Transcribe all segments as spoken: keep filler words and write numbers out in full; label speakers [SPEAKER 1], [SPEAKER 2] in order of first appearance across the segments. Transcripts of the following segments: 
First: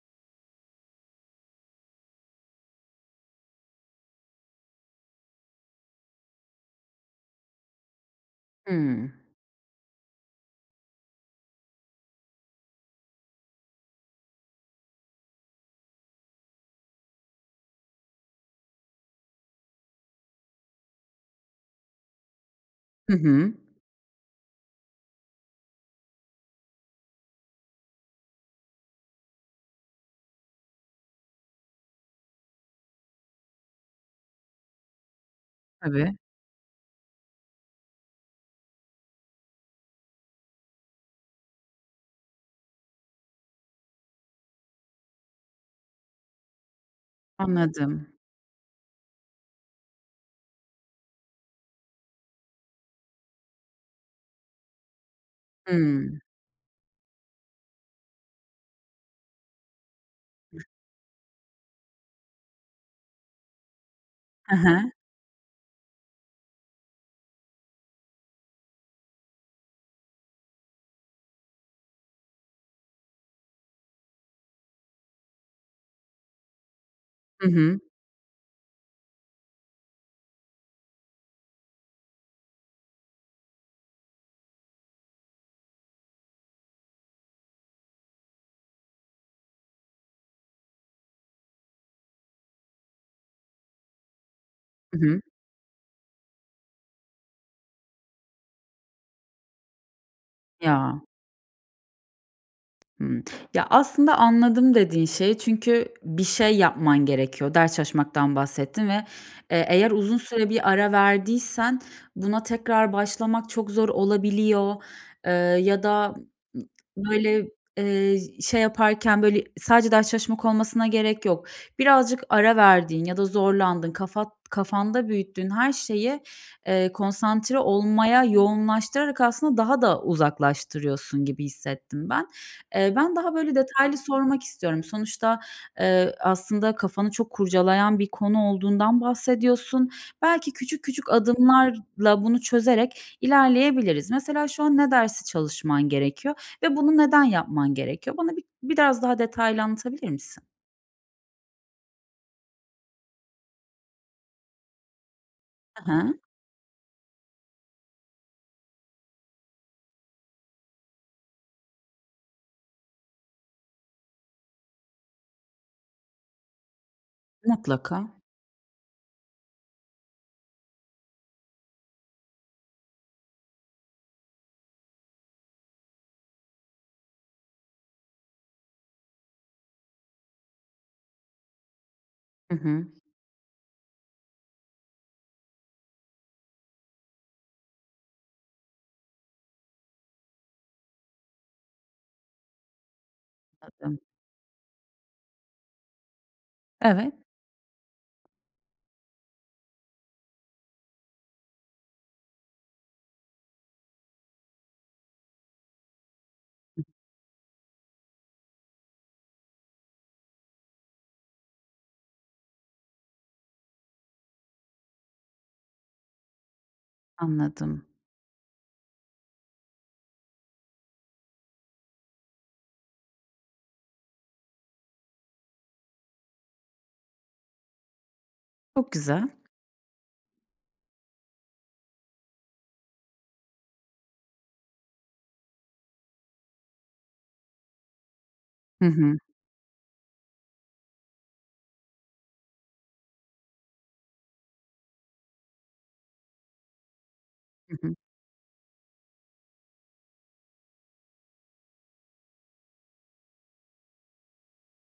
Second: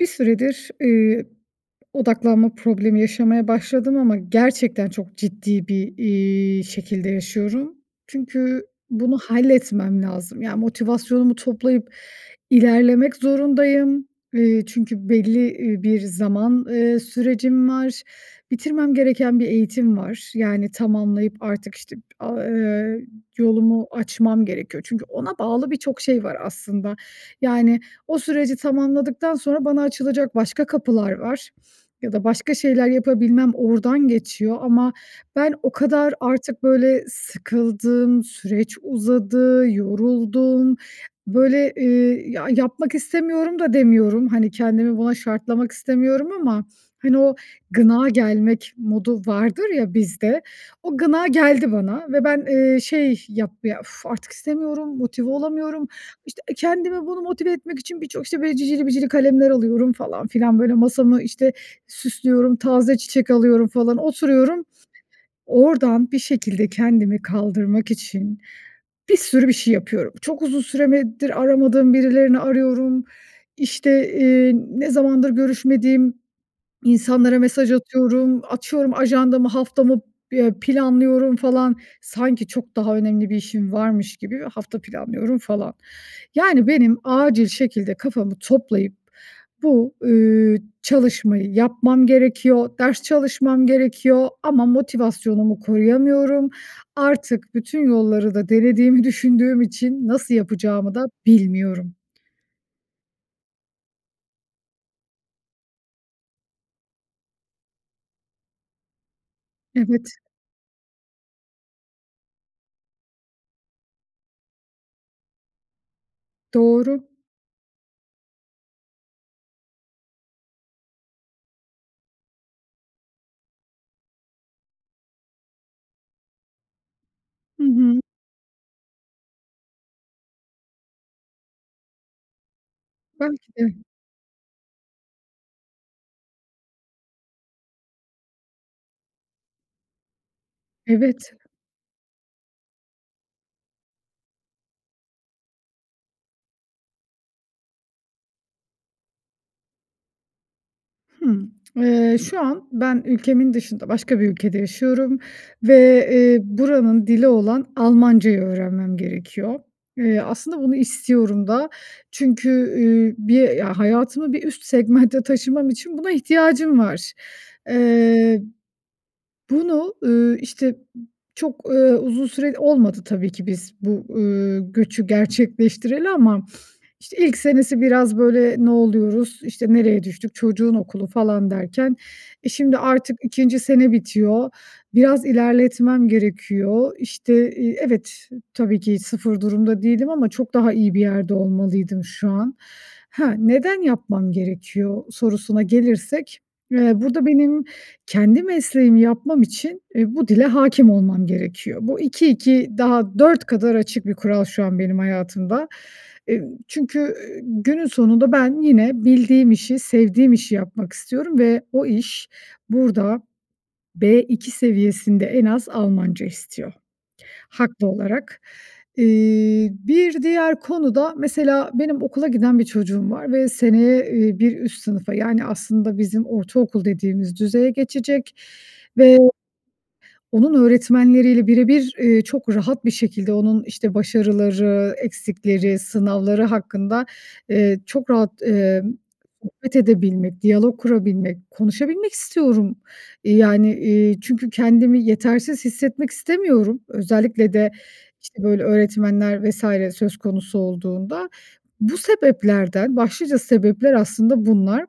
[SPEAKER 1] Bir süredir, iii, odaklanma problemi yaşamaya başladım ama gerçekten çok ciddi bir, iii, şekilde yaşıyorum. Çünkü
[SPEAKER 2] Hıı.
[SPEAKER 1] bunu halletmem lazım. Yani, motivasyonumu toplayıp ilerlemek zorundayım. Eee, çünkü belli, iii, bir zaman, eee, sürecim var. Bitirmem gereken bir eğitim var. Yani tamamlayıp artık işte, aaa, eee,
[SPEAKER 2] Hı hı.
[SPEAKER 1] yolumu açmam gerekiyor. Çünkü ona bağlı birçok şey var aslında. Yani, o süreci tamamladıktan sonra bana açılacak başka kapılar var ya da başka şeyler yapabilmem oradan geçiyor ama ben o kadar
[SPEAKER 2] Tabii.
[SPEAKER 1] artık böyle sıkıldım, süreç uzadı, yoruldum. Böyle, eee, ya, yapmak istemiyorum da demiyorum, hani, kendimi buna şartlamak istemiyorum ama hani, o
[SPEAKER 2] Anladım.
[SPEAKER 1] gına gelmek modu vardır ya bizde, o gına geldi bana ve ben, eee, şey, yap ya, uf, artık istemiyorum, motive olamıyorum.
[SPEAKER 2] Hımm.
[SPEAKER 1] İşte kendimi, bunu, motive etmek için birçok, işte, böyle cicili bicili kalemler alıyorum falan filan böyle masamı, işte, süslüyorum, taze çiçek alıyorum falan
[SPEAKER 2] He
[SPEAKER 1] oturuyorum.
[SPEAKER 2] he.
[SPEAKER 1] Oradan bir şekilde kendimi kaldırmak için bir sürü bir şey yapıyorum. Çok uzun süremedir aramadığım birilerini arıyorum. İşte, eee, ne zamandır görüşmediğim insanlara
[SPEAKER 2] Hı
[SPEAKER 1] mesaj
[SPEAKER 2] hı.
[SPEAKER 1] atıyorum. Açıyorum ajandamı, haftamı, ya, planlıyorum falan. Sanki çok daha önemli bir işim varmış gibi hafta planlıyorum falan. Yani, benim acil şekilde kafamı toplayıp bu, ııı, çalışmayı yapmam gerekiyor, ders çalışmam gerekiyor ama
[SPEAKER 2] Hı hı.
[SPEAKER 1] motivasyonumu koruyamıyorum. Artık bütün yolları da denediğimi düşündüğüm için nasıl yapacağımı
[SPEAKER 2] Ya!
[SPEAKER 1] da bilmiyorum.
[SPEAKER 2] Hımm. Ya, aslında anladım, dediğin şeyi çünkü bir şey yapman gerekiyor. Ders çalışmaktan bahsettin ve, eee, eğer uzun
[SPEAKER 1] Evet.
[SPEAKER 2] süre bir ara verdiysen buna tekrar başlamak çok zor olabiliyor, eee, ya da, ııı,
[SPEAKER 1] Doğru.
[SPEAKER 2] ııı, böyle, eee, ş şey yaparken böyle sadece ders çalışmak olmasına gerek yok. Birazcık ara verdiğin ya da zorlandığın, kafat kafanda büyüttüğün her şeyi, eee, konsantre
[SPEAKER 1] Hı hı.
[SPEAKER 2] olmaya yoğunlaştırarak aslında daha da uzaklaştırıyorsun gibi hissettim ben. Eee, ben daha
[SPEAKER 1] Belki
[SPEAKER 2] böyle
[SPEAKER 1] de.
[SPEAKER 2] detaylı sormak istiyorum. Sonuçta, eee, aslında kafanı çok kurcalayan bir konu olduğundan bahsediyorsun. Belki küçük küçük
[SPEAKER 1] Evet.
[SPEAKER 2] adımlarla bunu çözerek ilerleyebiliriz. Mesela şu an ne dersi çalışman gerekiyor ve bunu neden yapman gerekiyor? Bana bir biraz daha detaylı anlatabilir misin?
[SPEAKER 1] Hımm. Eee, şu an ben ülkemin dışında başka bir ülkede yaşıyorum
[SPEAKER 2] He
[SPEAKER 1] ve,
[SPEAKER 2] he.
[SPEAKER 1] eee, buranın dili olan Almancayı öğrenmem gerekiyor. Eee, aslında bunu istiyorum da çünkü, üüü, bir ya hayatımı bir üst segmentte taşımam için buna ihtiyacım var.
[SPEAKER 2] Mutlaka.
[SPEAKER 1] Eee, bunu, ııı, işte, çok, eee, uzun süre olmadı. Tabii ki biz bu, ııı, göçü gerçekleştireli ama, işte, ilk senesi biraz böyle ne oluyoruz, işte, nereye düştük, çocuğun okulu falan derken, eee,
[SPEAKER 2] Hı
[SPEAKER 1] şimdi
[SPEAKER 2] hı.
[SPEAKER 1] artık ikinci sene bitiyor. Biraz ilerletmem gerekiyor. İşte, iii Evet, tabii ki sıfır durumda değilim ama çok daha iyi bir yerde olmalıydım şu an. Ha, neden
[SPEAKER 2] Tabii.
[SPEAKER 1] yapmam gerekiyor sorusuna gelirsek, eee,
[SPEAKER 2] Evet.
[SPEAKER 1] burada benim kendi mesleğimi yapmam için, eee, bu dile hakim olmam gerekiyor. Bu iki iki daha dört kadar açık bir kural şu an benim hayatımda. Eee,
[SPEAKER 2] [unintelligible]
[SPEAKER 1] çünkü, üüü, günün sonunda ben yine bildiğim işi, sevdiğim işi yapmak istiyorum ve o iş burada B2 seviyesinde en az Almanca istiyor
[SPEAKER 2] Anladım.
[SPEAKER 1] haklı olarak. Eee, bir diğer konu da mesela benim okula giden bir çocuğum var ve seneye, eee, bir üst sınıfa yani aslında bizim ortaokul dediğimiz düzeye geçecek
[SPEAKER 2] Çok
[SPEAKER 1] ve
[SPEAKER 2] güzel.
[SPEAKER 1] onun öğretmenleriyle bire bir, eee, çok rahat bir şekilde onun, işte, başarıları, eksikleri, sınavları hakkında, eee, çok rahat,
[SPEAKER 2] Hı
[SPEAKER 1] emm,
[SPEAKER 2] hı.
[SPEAKER 1] sohbet edebilmek, diyalog kurabilmek, konuşabilmek istiyorum. Eee, yani, iii, çünkü kendimi yetersiz hissetmek istemiyorum. Özellikle de,
[SPEAKER 2] Hı hı.
[SPEAKER 1] işte, böyle öğretmenler vs. söz konusu olduğunda. Bu sebeplerden Başlıca sebepler aslında bunlar.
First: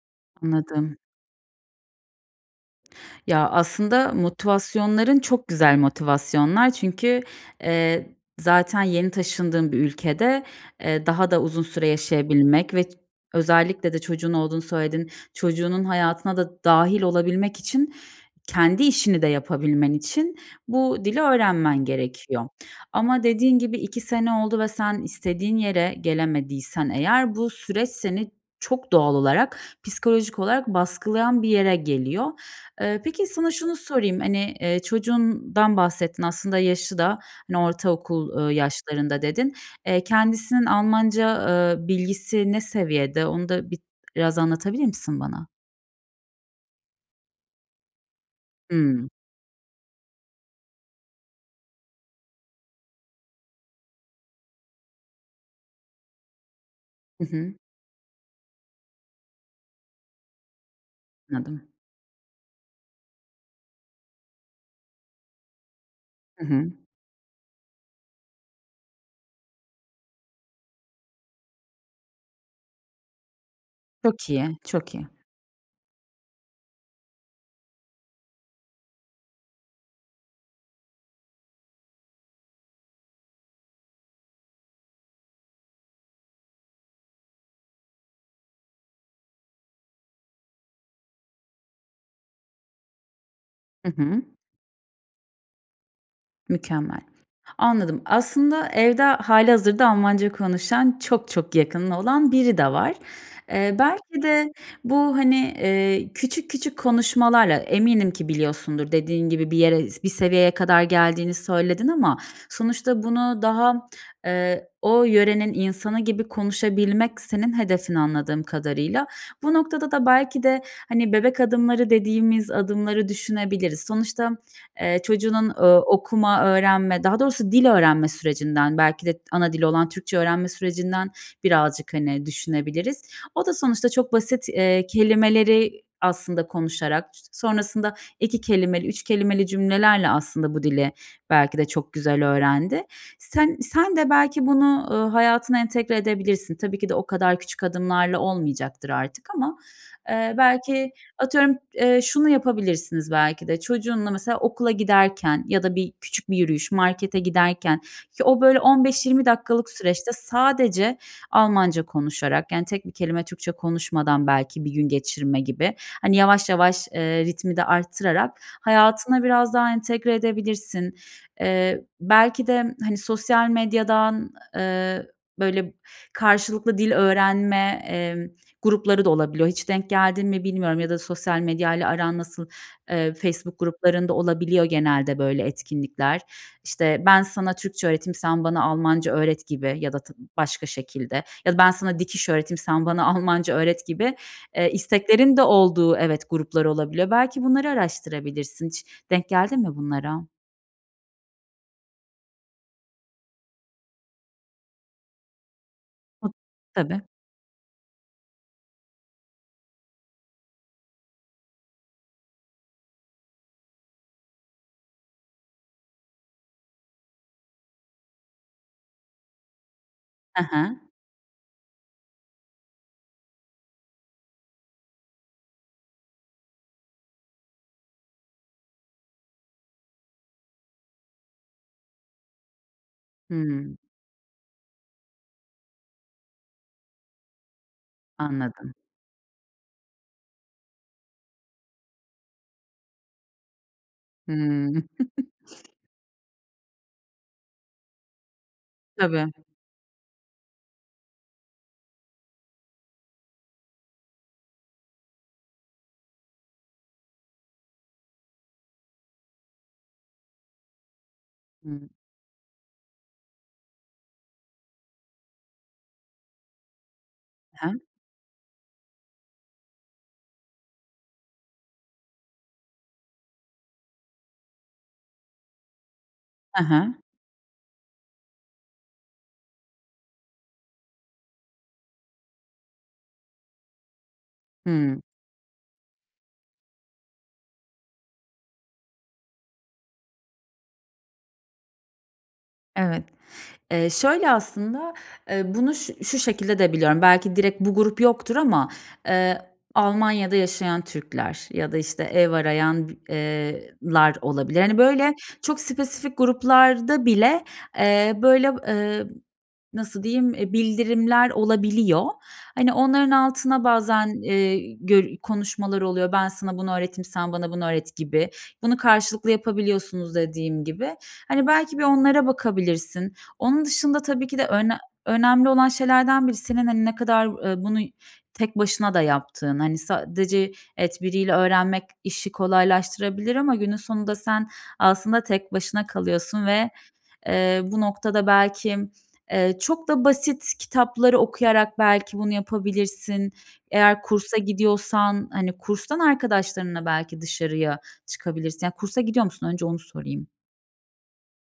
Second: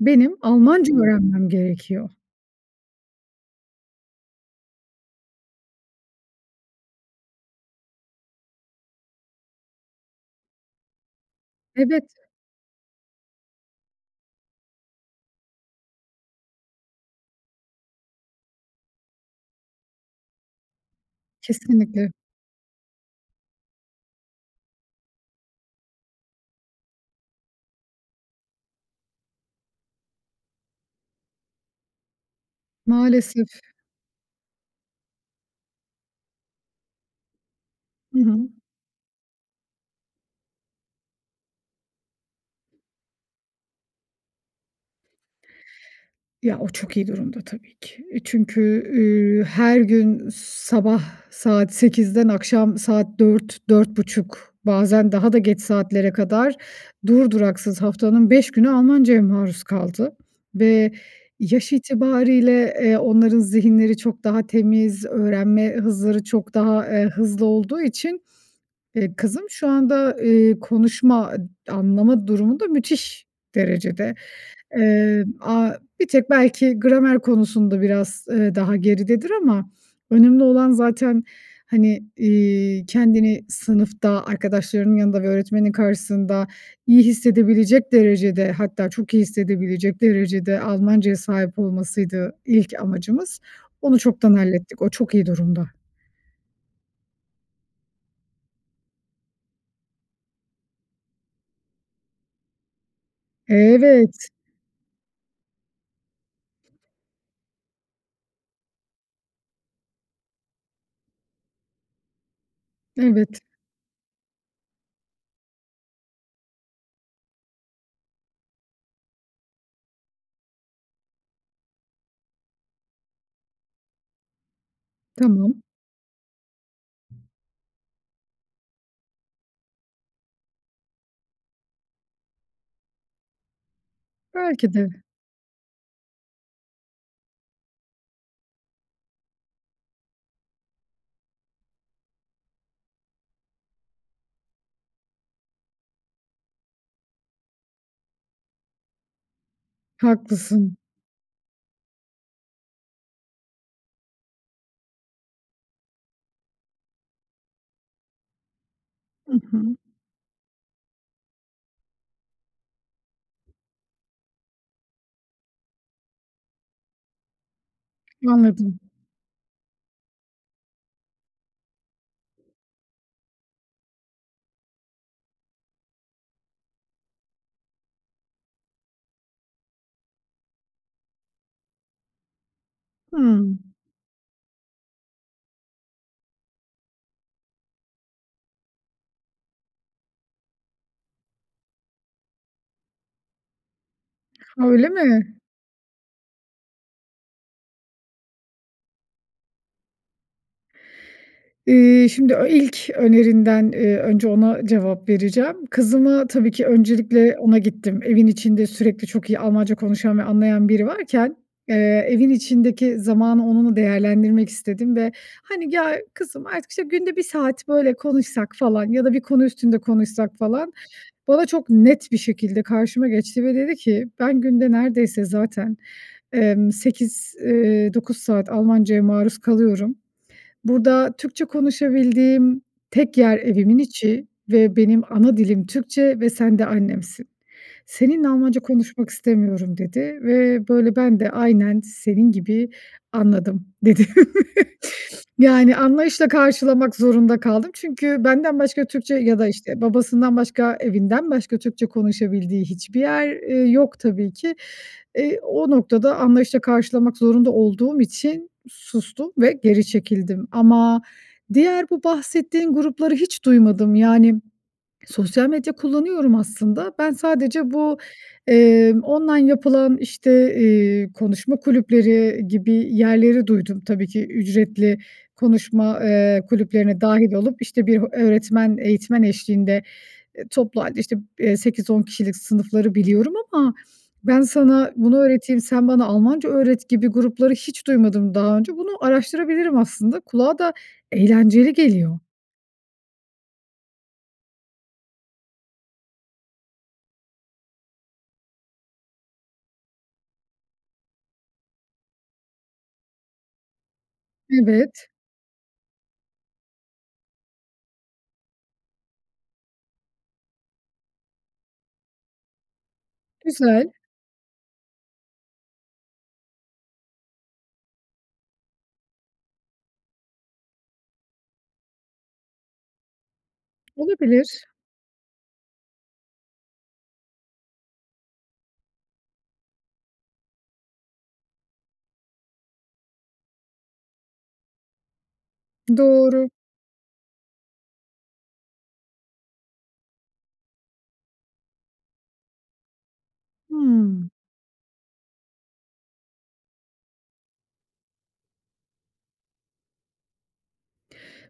[SPEAKER 1] Benim Almanca
[SPEAKER 2] Anladım.
[SPEAKER 1] öğrenmem gerekiyor.
[SPEAKER 2] Ya, aslında motivasyonların çok güzel motivasyonlar. Çünkü, eee, zaten yeni taşındığın bir ülkede, eee, daha da uzun süre
[SPEAKER 1] Evet.
[SPEAKER 2] yaşayabilmek ve ç özellikle de çocuğun olduğunu söyledin, çocuğunun hayatına da dâhil olabilmek için, kendi işini de yapabilmen için bu dili öğrenmen
[SPEAKER 1] Kesinlikle.
[SPEAKER 2] gerekiyor. Ama dediğin gibi iki sene oldu ve sen istediğin yere gelemediysen eğer, bu süreç seni çok doğal olarak, psikolojik olarak baskılayan bir yere geliyor. Eee, peki, sana
[SPEAKER 1] Maalesef.
[SPEAKER 2] şunu sorayım. Hani, eee, çocuğundan bahsettin. Aslında yaşı da hani,
[SPEAKER 1] Hı hı.
[SPEAKER 2] ortaokul, eee, yaşlarında dedin. Eee, kendisinin Almanca, eee, bilgisi ne seviyede? Onu da bit biraz anlatabilir misin bana?
[SPEAKER 1] Ya, o çok iyi durumda tabii ki. Çünkü,
[SPEAKER 2] Hı.
[SPEAKER 1] ııı, her gün sabah saat sekizden akşam saat dört dört buçuk bazen daha da geç saatlere kadar
[SPEAKER 2] Hı
[SPEAKER 1] dur
[SPEAKER 2] hı.
[SPEAKER 1] duraksız haftanın beş günü Almancaya maruz kaldı. Ve
[SPEAKER 2] Anladım.
[SPEAKER 1] yaş itibarıyla, eee, onların zihinleri çok daha temiz, öğrenme hızları
[SPEAKER 2] Hı
[SPEAKER 1] çok
[SPEAKER 2] hı.
[SPEAKER 1] daha, eee, hızlı olduğu için, eee, kızım şu anda, eee, konuşma ı anlama durumu da müthiş derecede.
[SPEAKER 2] Çok iyi, çok iyi.
[SPEAKER 1] Eee, aaa, bir tek belki gramer konusunda biraz, eee, daha geridedir ama önemli olan zaten, hani, iii, kendini sınıfta arkadaşlarının yanında ve öğretmenin karşısında iyi hissedebilecek derecede, hatta çok iyi hissedebilecek derecede Almancaya sahip olmasıydı ilk amacımız.
[SPEAKER 2] Hı
[SPEAKER 1] Onu
[SPEAKER 2] hı.
[SPEAKER 1] çoktan hallettik, o çok iyi durumda.
[SPEAKER 2] Mükemmel. Anladım. Aslında evde h hâlihazırda Almanca konuşan çok çok yakının olan biri de var. Eee, belki
[SPEAKER 1] Evet.
[SPEAKER 2] de bu, hani, eee, küçük küçük konuşmalarla, eminim ki biliyorsundur dediğin gibi, bir yere, i bir seviyeye kadar geldiğini söyledin ama sonuçta bunu
[SPEAKER 1] Evet.
[SPEAKER 2] daha, eee, o yörenin insanı gibi konuşabilmek senin hedefin anladığım kadarıyla. Bu noktada da belki de hani, bebek adımları dediğimiz adımları düşünebiliriz. Sonuçta, eee, çocuğunun,
[SPEAKER 1] Tamam.
[SPEAKER 2] eee, okuma, öğrenme, daha doğrusu dil öğrenme sürecinden, belki de ana dili olan Türkçe öğrenme sürecinden birazcık, hani, düşünebiliriz. O da sonuçta çok basit,
[SPEAKER 1] Belki
[SPEAKER 2] eee,
[SPEAKER 1] de.
[SPEAKER 2] kelimeleri aslında konuşarak, sonrasında iki kelimeli, üç kelimeli cümlelerle aslında bu dili belki de çok güzel öğrendi. Sen sen de belki bunu, eee, hayatına entegre edebilirsin. Tabii ki de o kadar küçük adımlarla olmayacaktır artık ama, eee,
[SPEAKER 1] Haklısın.
[SPEAKER 2] belki, atıyorum, eee, şunu yapabilirsiniz belki de. Çocuğunla mesela okula giderken ya da bir küçük bir yürüyüş, markete giderken o, böyle, on beş yirmi
[SPEAKER 1] Hı
[SPEAKER 2] dakikalık
[SPEAKER 1] hı.
[SPEAKER 2] süreçte sadece Almanca konuşarak, yani, tek bir kelime Türkçe konuşmadan belki bir gün geçirme gibi, hani, yavaş yavaş, eee, ritmi de arttırarak
[SPEAKER 1] Anladım.
[SPEAKER 2] hayatına biraz daha entegre edebilirsin. Eee, belki de hani, sosyal medyadan, eee, böyle, karşılıklı dil öğrenme, eee, grupları da olabiliyor. Hiç denk geldin mi bilmiyorum ya da sosyal medyayla aran nasıl, eee,
[SPEAKER 1] Hı.
[SPEAKER 2] Facebook gruplarında olabiliyor genelde, böyle, etkinlikler. İşte, "Ben sana Türkçe öğreteyim, sen bana Almanca öğret," gibi ya da tı başka şekilde, ya da "Ben sana dikiş öğreteyim, sen bana Almanca öğret," gibi, eee,
[SPEAKER 1] Öyle mi?
[SPEAKER 2] isteklerin de olduğu Evet, gruplar olabiliyor. Belki bunları araştırabilirsin. Hiç denk geldin mi bunlara?
[SPEAKER 1] İii, şimdi o ilk önerinden, eee, önce ona cevap vereceğim. Kızıma
[SPEAKER 2] Hıh.
[SPEAKER 1] tabii ki
[SPEAKER 2] Tabii.
[SPEAKER 1] öncelikle ona gittim evin içinde sürekli çok iyi Almanca konuşan ve anlayan biri varken, eee, evin içindeki zamanı onunla değerlendirmek istedim ve hani "Ya, kızım artık işte günde bir saat böyle konuşsak." falan "Ya da bir konu üstünde konuşsak."
[SPEAKER 2] Hı
[SPEAKER 1] falan
[SPEAKER 2] hı.
[SPEAKER 1] bana çok net bir şekilde karşıma geçti ve dedi ki "Ben günde neredeyse zaten, eee, sekiz, eee, dokuz saat Almanca'ya maruz kalıyorum. Burada Türkçe konuşabildiğim tek yer
[SPEAKER 2] Hımm.
[SPEAKER 1] evimin içi ve benim ana dilim Türkçe ve sen de annemsin. Seninle Almanca
[SPEAKER 2] Anladım.
[SPEAKER 1] konuşmak istemiyorum." dedi ve böyle ben de aynen senin gibi "Anladım." dedim.
[SPEAKER 2] Hımm.
[SPEAKER 1] Yani anlayışla karşılamak zorunda kaldım çünkü benden başka Türkçe
[SPEAKER 2] Tabii.
[SPEAKER 1] ya da işte babasından başka, evinden başka Türkçe konuşabildiği hiçbir yer, eee, yok tabii ki. Eee, o noktada anlayışla karşılamak zorunda olduğum için sustum ve geri çekildim. Ama
[SPEAKER 2] Hıı.
[SPEAKER 1] diğer bu bahsettiğin grupları hiç duymadım. Yani sosyal medya kullanıyorum aslında, ben
[SPEAKER 2] Hı
[SPEAKER 1] sadece
[SPEAKER 2] hı.
[SPEAKER 1] bu, eee, online yapılan işte, iii, konuşma kulüpleri gibi yerleri duydum. Tabii ki ücretli konuşma, eee,
[SPEAKER 2] Hı hı.
[SPEAKER 1] kulüplerine dâhil olup işte bir öğretmen, eğitmen eşliğinde, eee, toplu hâlde işte sekiz on kişilik sınıfları biliyorum ama, "Ben sana
[SPEAKER 2] Hımm.
[SPEAKER 1] bunu öğreteyim, sen bana Almanca öğret" gibi grupları hiç duymadım daha önce, bunu araştırabilirim aslında, kulağa da eğlenceli geliyor.
[SPEAKER 2] Evet, eee, şöyle aslında. Eee, bunu şu şu şekilde de biliyorum. Belki direkt bu grup yoktur ama. Eee Almanya'da Yaşayan Türkler ya da işte ev arayan eee, lar olabilir. Hani
[SPEAKER 1] Evet.
[SPEAKER 2] böyle çok spesifik gruplar da bile, eee, böyle, eee, nasıl diyeyim bildirimler olabiliyor. Hani onların altına
[SPEAKER 1] Güzel.
[SPEAKER 2] bazen, eee, gö konuşmalar oluyor. Ben sana bunu öğreteyim, sen bana bunu öğret gibi. Bunu karşılıklı yapabiliyorsunuz dediğim gibi. Hani belki bir onlara bakabilirsin. Onun dışında tabii ki de
[SPEAKER 1] Olabilir.
[SPEAKER 2] önem önemli olan şeylerden biri senin hani ne kadar, eee, bunu tek başına da yaptığın. Hani sadece evet biriyle öğrenmek işi kolaylaştırabilir ama günün sonunda sen aslında tek başına kalıyorsun
[SPEAKER 1] Doğru.
[SPEAKER 2] ve, eee, bu noktada belki, eee, çok da basit kitapları okuyarak belki bunu yapabilirsin. Eğer
[SPEAKER 1] Hımm.
[SPEAKER 2] kursa gidiyorsan, hani, kurstan arkadaşlarınla belki dışarıya çıkabilirsin yani kursa gidiyor musun? Önce onu sorayım.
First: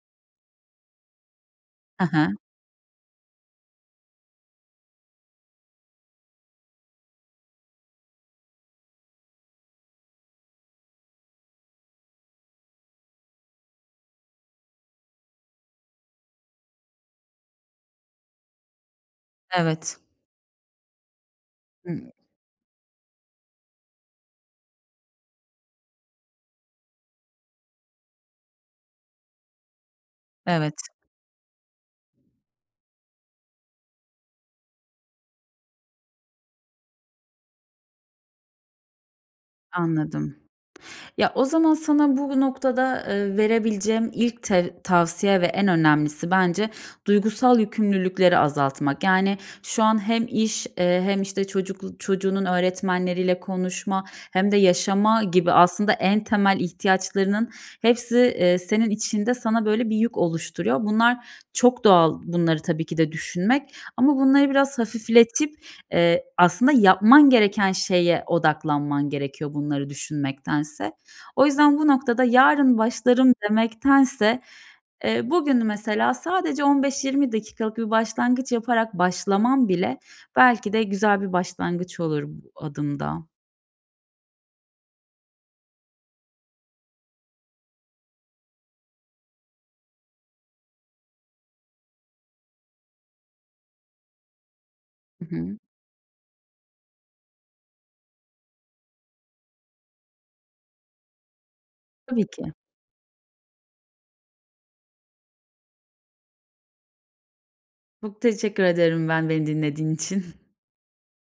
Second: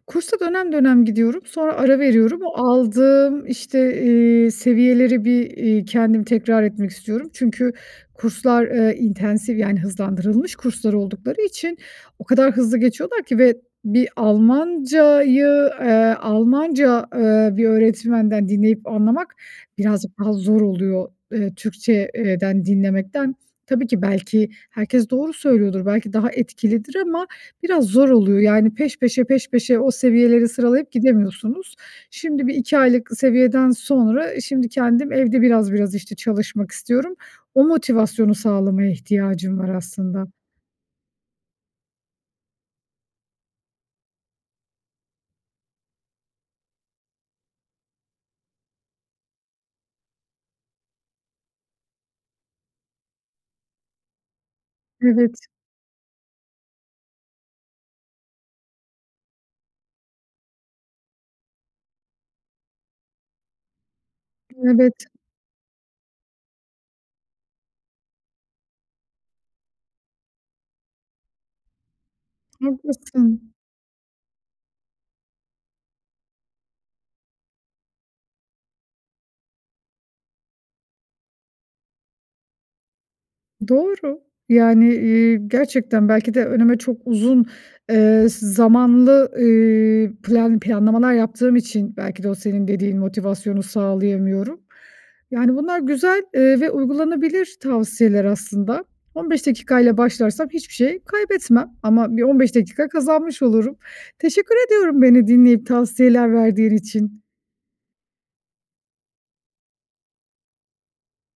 [SPEAKER 1] Kursa dönem dönem gidiyorum, sonra ara
[SPEAKER 2] Hı hı.
[SPEAKER 1] veriyorum. O aldığım, işte, eee, seviyeleri bir, eee, kendim tekrar etmek istiyorum. Çünkü kurslar, eee, intensive yani hızlandırılmış kurslar oldukları için o kadar hızlı geçiyorlar ki ve bir Almanca'yı, eee, Almanca, eee, bir öğretmenden dinleyip anlamak
[SPEAKER 2] Evet.
[SPEAKER 1] birazcık daha zor oluyor, eee, Türkçe
[SPEAKER 2] Hımm.
[SPEAKER 1] eee, den dinlemekten. Tabii ki belki herkes doğru söylüyordur, belki daha etkilidir ama biraz zor oluyor. Yani, peş peşe, peş peşe o seviyeleri
[SPEAKER 2] Evet.
[SPEAKER 1] sıralayıp gidemiyorsunuz. Şimdi bir iki aylık seviyeden sonra şimdi kendim evde biraz biraz işte çalışmak istiyorum. O motivasyonu sağlamaya ihtiyacım var aslında.
[SPEAKER 2] Anladım. Ya, o zaman sana bu noktada, eee, verebileceğim ilk te tavsiye ve en önemlisi bence duygusal yükümlülükleri azaltmak. Yani şu an hem iş, eee, hem, işte, çocuklu çocuğunun öğretmenleriyle konuşma hem de yaşama
[SPEAKER 1] Evet.
[SPEAKER 2] gibi aslında en temel ihtiyaçlarının hepsi, eee, senin içinde sana böyle bir yük oluşturuyor. Bunlar çok doğal bunları tabii ki de düşünmek ama bunları biraz
[SPEAKER 1] Evet.
[SPEAKER 2] hafifletip, eee, aslında yapman gereken şeye odaklanman gerekiyor bunları düşünmektense. O yüzden bu noktada yarın başlarım
[SPEAKER 1] Haklısın.
[SPEAKER 2] demektense, eee, bugünü mesela sadece on beş yirmi dakikalık bir başlangıç yaparak başlaman bile belki de güzel bir başlangıç olur bu adımda.
[SPEAKER 1] Doğru. Yani, eee, gerçekten belki de önüme çok uzun, eee, s zamanlı, ııı, plan planlamalar yaptığım için belki de o senin dediğin motivasyonu sağlayamıyorum.
[SPEAKER 2] Hı
[SPEAKER 1] Yani,
[SPEAKER 2] hı.
[SPEAKER 1] bunlar güzel, eee, ve uygulanabilir tavsiyeler aslında. On beş dakika ile başlarsam hiçbir şey kaybetmem ama bir
[SPEAKER 2] Tabii
[SPEAKER 1] on
[SPEAKER 2] ki.
[SPEAKER 1] beş dakika kazanmış olurum. Teşekkür ediyorum beni dinleyip tavsiyeler verdiğin için.
[SPEAKER 2] Çok teşekkür ederim ben, beni dinlediğin için.